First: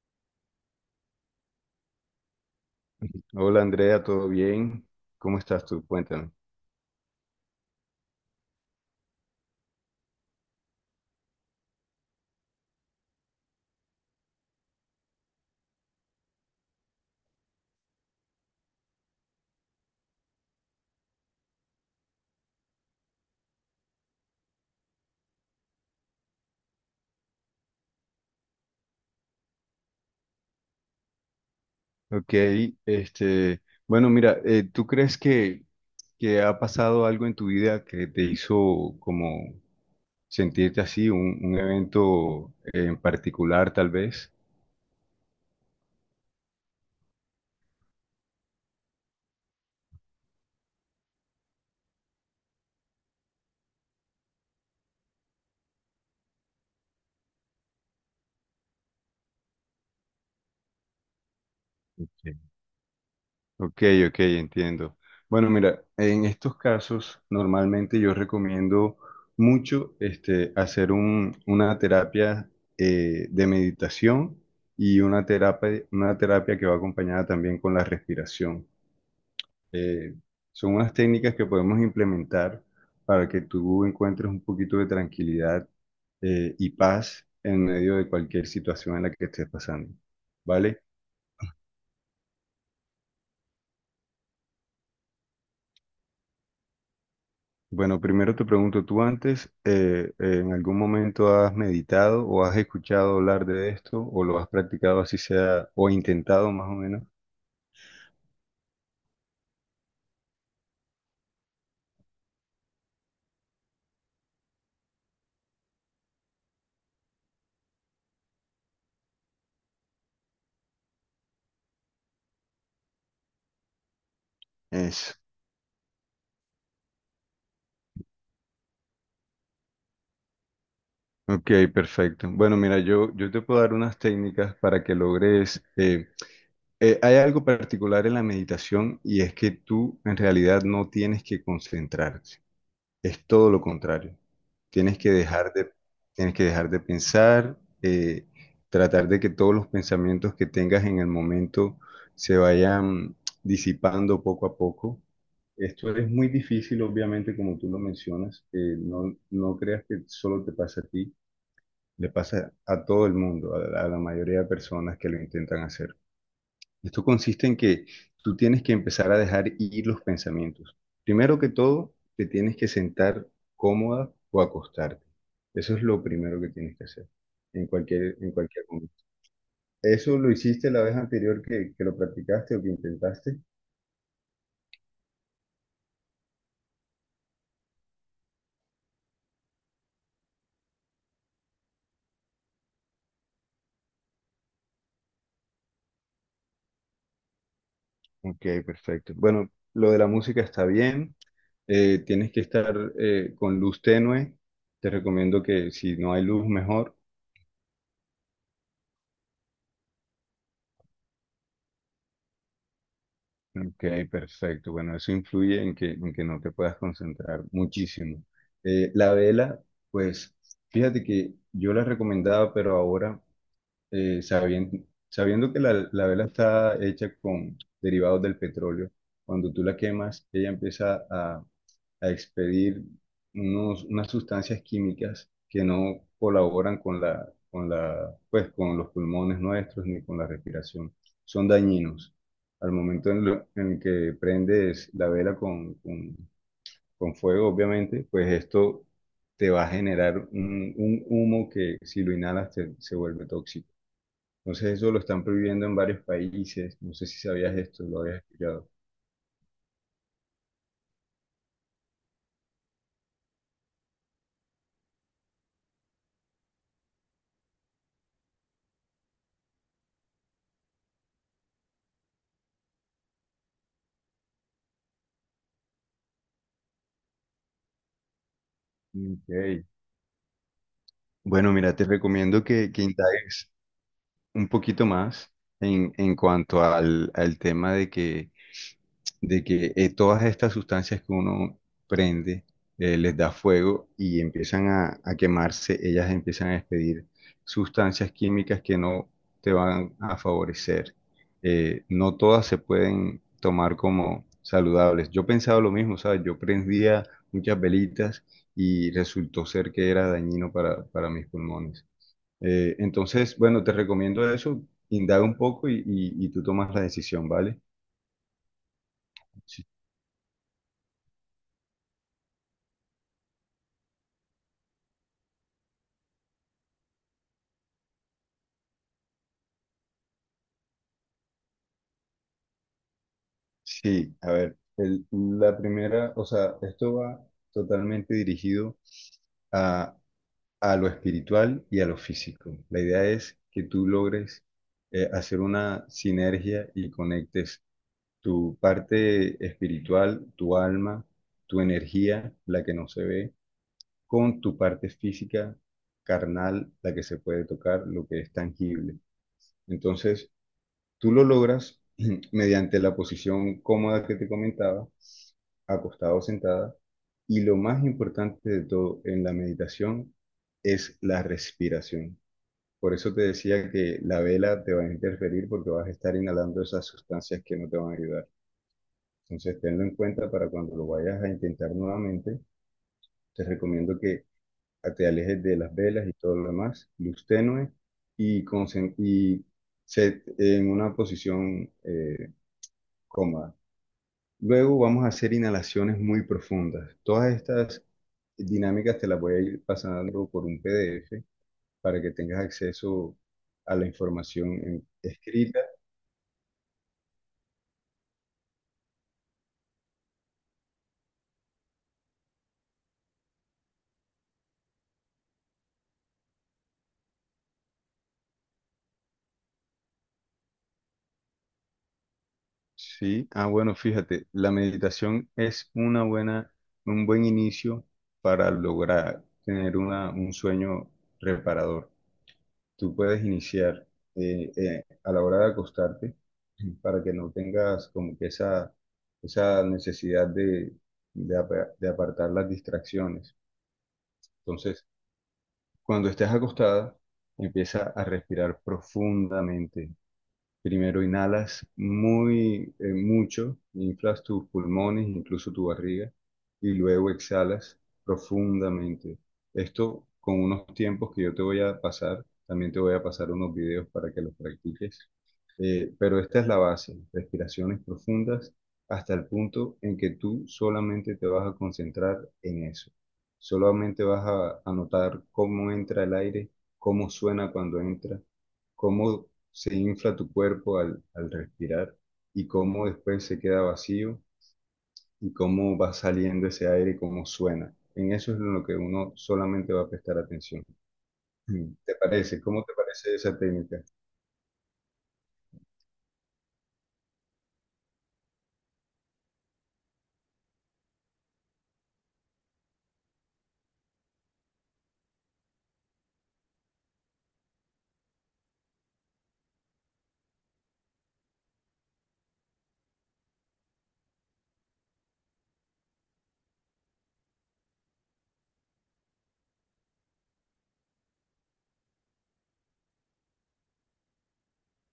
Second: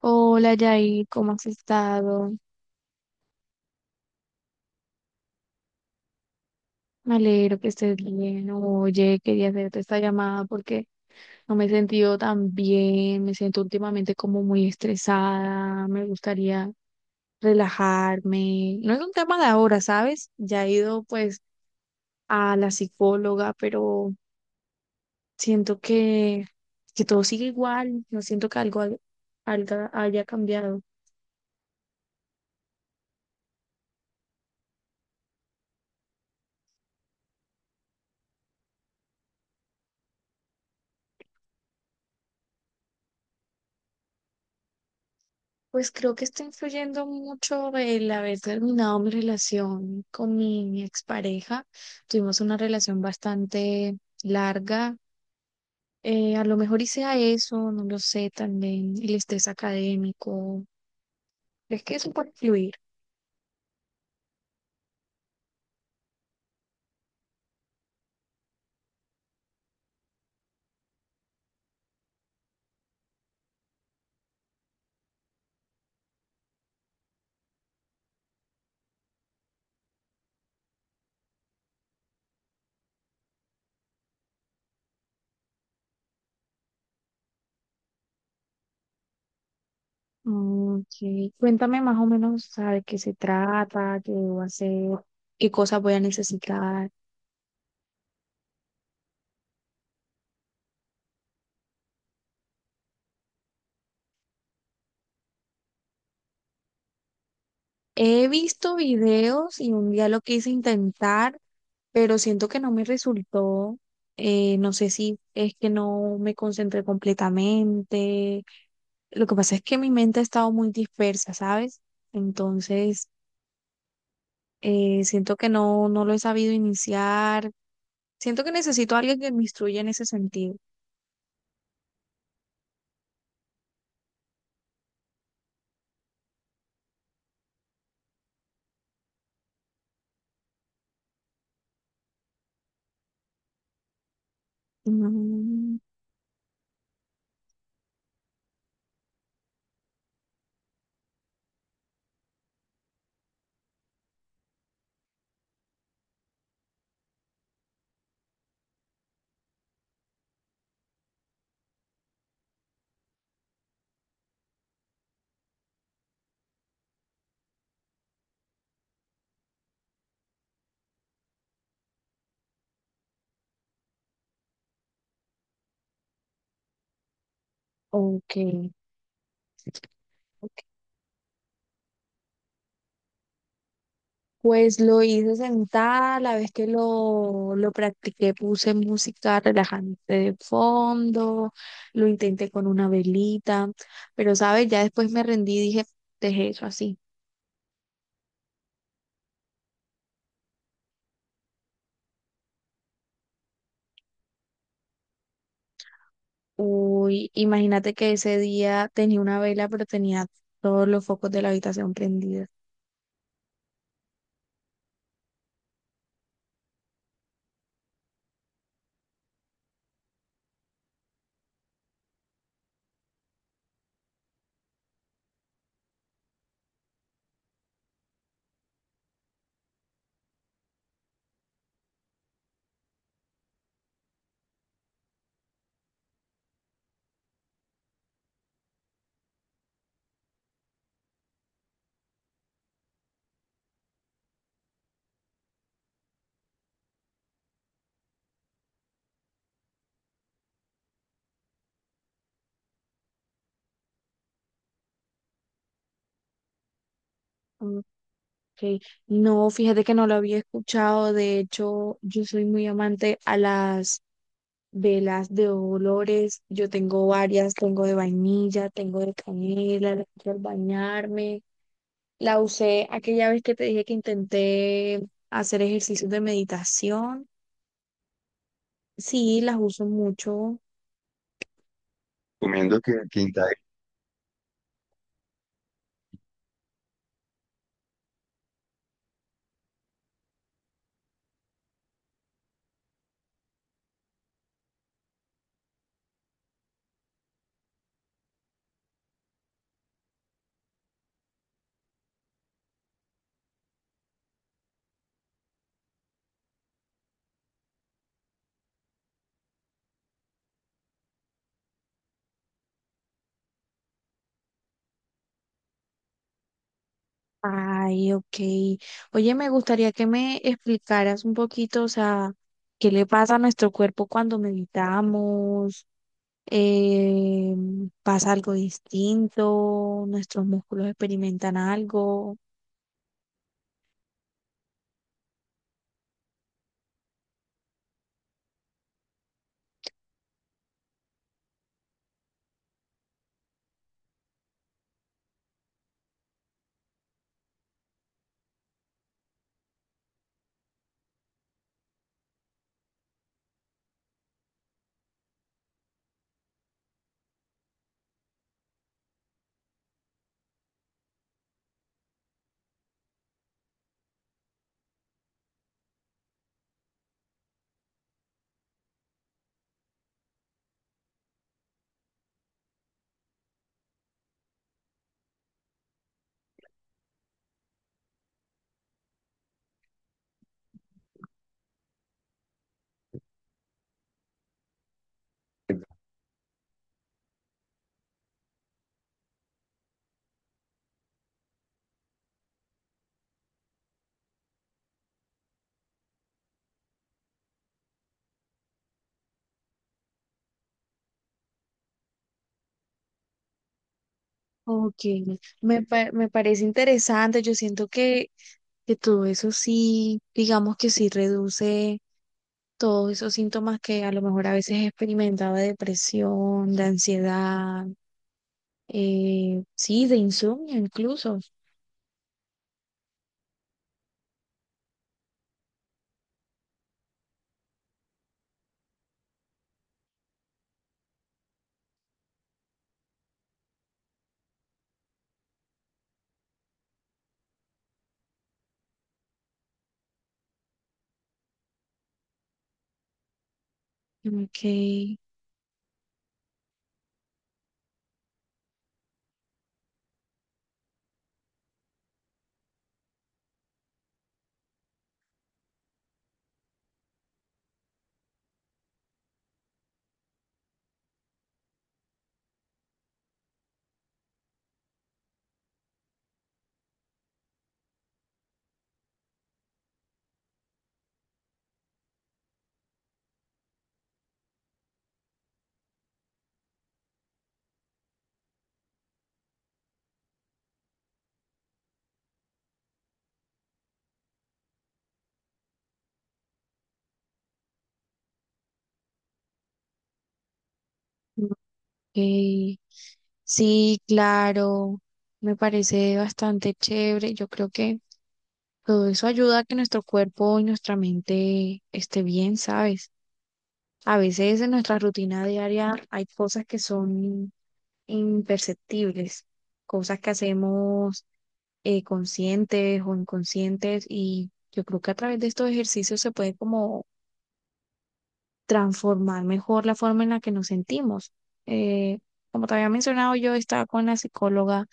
Hola Yair, ¿cómo has estado? Hola Andrea, ¿todo bien? ¿Cómo estás tú? Cuéntame. Me alegro que estés bien. Oye, quería hacerte esta llamada porque no me he sentido tan bien, me siento últimamente como muy estresada, me gustaría relajarme. No es un tema de ahora, ¿sabes? Ya he ido pues a la psicóloga, pero siento que todo sigue igual, no siento que algo haya cambiado. Ok, ¿tú crees que ha pasado algo en tu vida que te hizo como sentirte así, un evento en particular tal vez? Pues creo que está influyendo mucho el haber terminado mi relación con mi expareja. Tuvimos una relación bastante larga. A lo mejor hice a eso, no lo sé, también el estrés académico. Es que eso puede Ok. influir. Ok, ok, entiendo. Bueno, mira, en estos casos normalmente yo recomiendo mucho este, hacer una terapia de meditación y una terapia que va acompañada también con la respiración. Eh, son unas técnicas que podemos implementar para que tú encuentres un poquito de tranquilidad y paz en medio de cualquier situación en la que estés pasando, ¿vale? Mm, sí. Cuéntame más o menos, ¿sabe qué se trata? ¿Qué debo hacer? ¿Qué cosas voy a necesitar? Bueno, primero te pregunto, ¿tú antes en algún momento has meditado o has escuchado hablar de esto o lo has practicado así sea o intentado más o menos? He visto videos y un día lo quise intentar pero siento que no me resultó, no sé si es que no me concentré completamente, lo que pasa es que mi mente ha estado muy dispersa, ¿sabes? Entonces, Eso. siento que no lo he sabido iniciar, siento que necesito a alguien que me instruya en ese sentido. Ok, perfecto. Bueno, mira, yo te puedo dar unas técnicas para que logres... hay algo particular en la meditación y es que tú en realidad no tienes que concentrarte. Es todo lo contrario. Tienes que dejar de, Mm, tienes que dejar de pensar, tratar de que todos los pensamientos que tengas en el momento se vayan disipando poco a poco. Esto es muy difícil, obviamente, como tú lo mencionas. No creas que solo te pasa a ti, le pasa a todo el mundo, a la mayoría de personas que lo intentan hacer. Esto consiste en que tú tienes que empezar a dejar ir los pensamientos. Primero que todo, te tienes que sentar cómoda o acostarte. Eso es lo primero que tienes que hacer en ok, en cualquier momento. ¿Eso lo ok. hiciste la vez anterior que lo practicaste o que intentaste? Pues lo hice sentada, la vez que lo practiqué puse música relajante de fondo, lo intenté con una velita, pero sabes, ya después me rendí y dije, dejé eso así. Ok, perfecto. Bueno, lo de la música está bien. Tienes que estar con luz tenue. Te recomiendo que si no hay luz, mejor. Uy, imagínate que ese día tenía una vela, pero tenía todos los focos de la habitación prendidos. Ok, perfecto. Bueno, eso influye en en que no te puedas concentrar muchísimo. La vela, pues fíjate que yo la recomendaba, pero ahora sabiendo que la vela está hecha con derivados del petróleo, cuando tú la quemas, ella empieza a expedir unas sustancias químicas que no colaboran con la, pues, con los pulmones nuestros ni con la respiración. Son dañinos. Al momento en que prendes la vela con fuego, obviamente, pues esto te va a generar un humo que si lo inhalas se vuelve tóxico. Entonces eso lo están prohibiendo en varios países. No sé si sabías Ok. esto, lo habías escuchado. No, fíjate que no lo había escuchado, de hecho, yo soy muy amante a las velas de olores. Yo tengo varias, tengo de vainilla, tengo de canela, la uso al bañarme. La usé aquella vez que te dije que intenté hacer ejercicios de meditación. Sí, las Ok. uso mucho. Bueno, mira, te recomiendo Recomiendo que que indagues indagues. un poquito más en cuanto al tema de que todas estas sustancias que uno prende les da fuego y empiezan a quemarse, ellas empiezan a despedir sustancias químicas que no te van a favorecer. No todas se pueden tomar como saludables. Yo pensaba lo mismo, ¿sabes? Yo prendía muchas velitas y resultó ser que era dañino para mis pulmones. Entonces, bueno, te recomiendo eso, indaga un poco y tú tomas la decisión, ¿vale? Ay, ok. Oye, me gustaría que me explicaras un poquito, o sea, qué le pasa a nuestro cuerpo cuando meditamos, eh, pasa algo distinto, nuestros músculos experimentan algo. Sí, a ver, la primera, o sea, esto va totalmente dirigido a, a lo espiritual y a lo físico. La idea es que tú logres hacer una sinergia y conectes tu parte espiritual, tu alma, tu energía, la que no se ve, con tu parte física, carnal, la que se puede tocar, lo que es tangible. Entonces, tú lo logras mediante la posición cómoda que te comentaba, acostado o sentada, y lo más importante de todo en la meditación es la respiración. Por eso te decía que la vela te va a interferir porque vas a estar inhalando esas sustancias que no te van a ayudar. Entonces, tenlo en cuenta para cuando lo vayas a intentar nuevamente. Te recomiendo que te alejes de las velas y todo lo demás, luz tenue y en una posición cómoda. Luego vamos a hacer inhalaciones muy profundas. Todas estas dinámicas te las voy a ir pasando por un PDF para que tengas acceso a la información Ok, escrita. me parece interesante. Yo siento que todo eso sí, digamos que sí reduce todos esos síntomas que a lo mejor a veces experimentaba de depresión, de ansiedad, sí, de insomnio incluso. Sí, ah, bueno, fíjate, la meditación es un buen inicio para lograr tener un sueño reparador. Tú puedes iniciar a la hora de acostarte para que no tengas como que esa necesidad de apartar las distracciones. Ok. Entonces, cuando estés acostada, empieza a respirar profundamente. Primero inhalas muy mucho, inflas tus pulmones, incluso tu barriga, y luego exhalas profundamente. Esto con unos tiempos que yo te voy a pasar, también te voy a pasar unos videos para que los practiques. Pero esta es la base, respiraciones profundas hasta el punto en que tú solamente te vas a concentrar en eso. Solamente vas a notar cómo entra el aire, cómo suena cuando entra, cómo se infla tu cuerpo al respirar y cómo después se queda vacío y cómo va saliendo ese aire cómo suena. En eso es en lo que uno solamente va a prestar atención. Mm. ¿Te parece? ¿Cómo te Ok. parece esa técnica? Sí, claro, me parece bastante chévere. Yo creo que todo eso ayuda a que nuestro cuerpo y nuestra mente esté bien, ¿sabes? A veces en nuestra rutina diaria hay cosas que son imperceptibles, cosas que hacemos conscientes o inconscientes y yo creo que a través de estos ejercicios se puede como transformar mejor la forma en la que nos sentimos. Eh, Como te había mencionado, yo estaba con la psicóloga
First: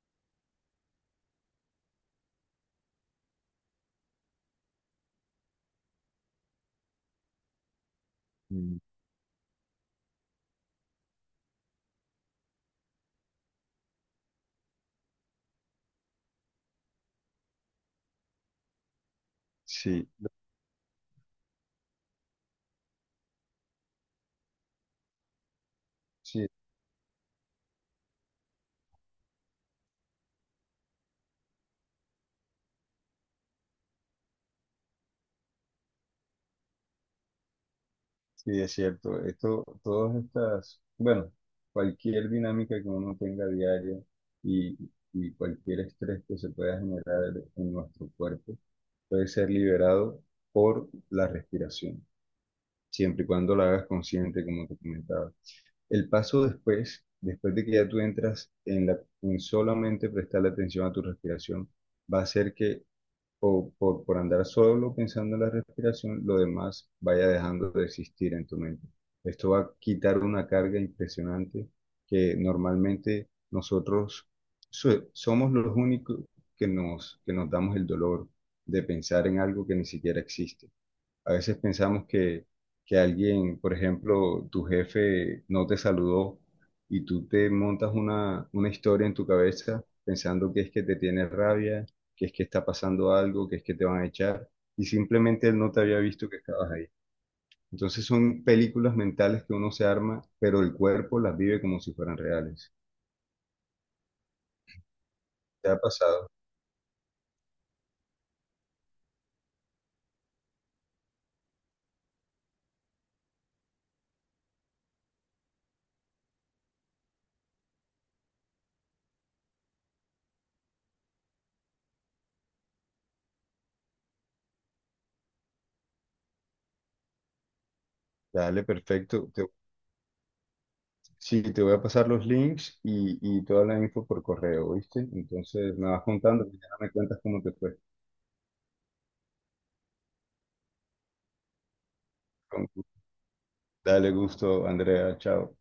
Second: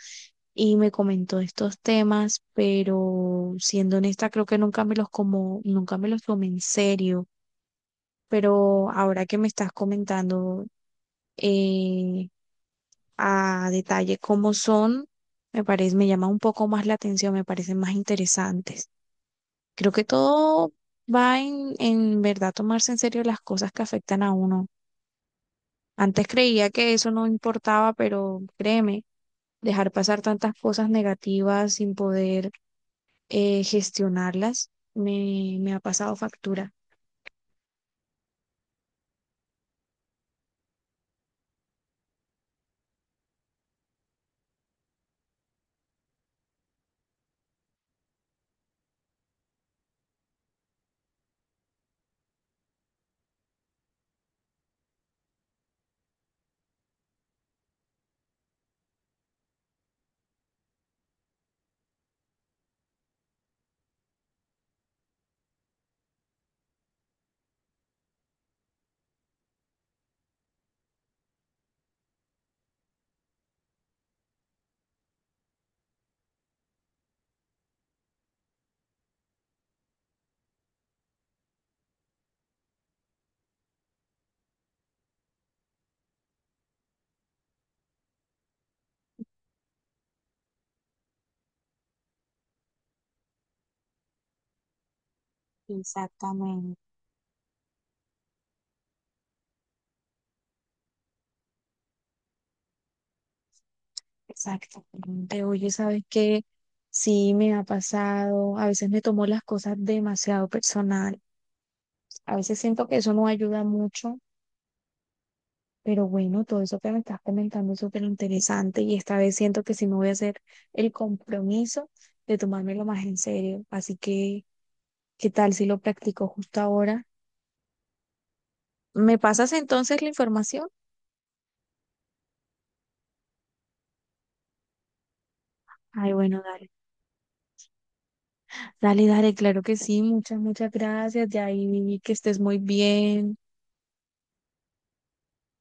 y me comentó estos temas, pero siendo honesta, creo que nunca me los como, nunca me los tomé en serio. Mm. Pero ahora que me estás comentando, eh, a detalle cómo son, me parece, me llama un poco más la atención, me parecen más interesantes. Creo que Sí. todo va en verdad tomarse en serio las cosas que afectan a uno. Antes Sí, creía que eso no importaba, pero créeme, dejar pasar tantas cosas negativas sin poder gestionarlas me ha pasado factura. sí, es cierto. Esto, todas estas, bueno, cualquier dinámica que uno tenga diaria y, y cualquier estrés que se pueda generar en nuestro cuerpo puede ser liberado por la respiración, siempre y cuando la hagas consciente, como te comentaba. El paso después, después de que ya tú entras en solamente prestarle atención a tu respiración, va a hacer que por andar solo pensando en la respiración, lo demás vaya dejando de existir en tu mente. Esto va a quitar una carga impresionante que normalmente nosotros somos los únicos que nos damos el dolor de pensar en algo que ni siquiera existe. A veces pensamos que alguien, por ejemplo, tu jefe no te saludó y tú te montas una historia en tu cabeza pensando que es que te tiene rabia, que es que está pasando algo, que es que te van a echar y simplemente él no te había visto que estabas Exactamente, ahí. Entonces son películas mentales que uno se arma, pero el cuerpo las vive como si fueran reales. exactamente. Oye, ¿Te ha ¿sabes pasado? qué? Sí, me ha pasado. A veces me tomo las cosas demasiado personal. A veces siento que eso no ayuda mucho, pero bueno, todo eso que me estás comentando es súper interesante y esta vez siento que sí me voy a hacer el compromiso de tomármelo más en serio. Así que… ¿Qué tal si lo practico justo ahora? Dale, ¿Me perfecto. Te pasas entonces la información? sí, te voy a pasar los links y toda la info por correo, ¿viste? Entonces me vas Ay, bueno, contando y ya dale. me cuentas cómo te fue. Dale, dale, claro que sí. Muchas, muchas gracias. De ahí que estés muy Con- bien. Dale gusto, Andrea. Chao.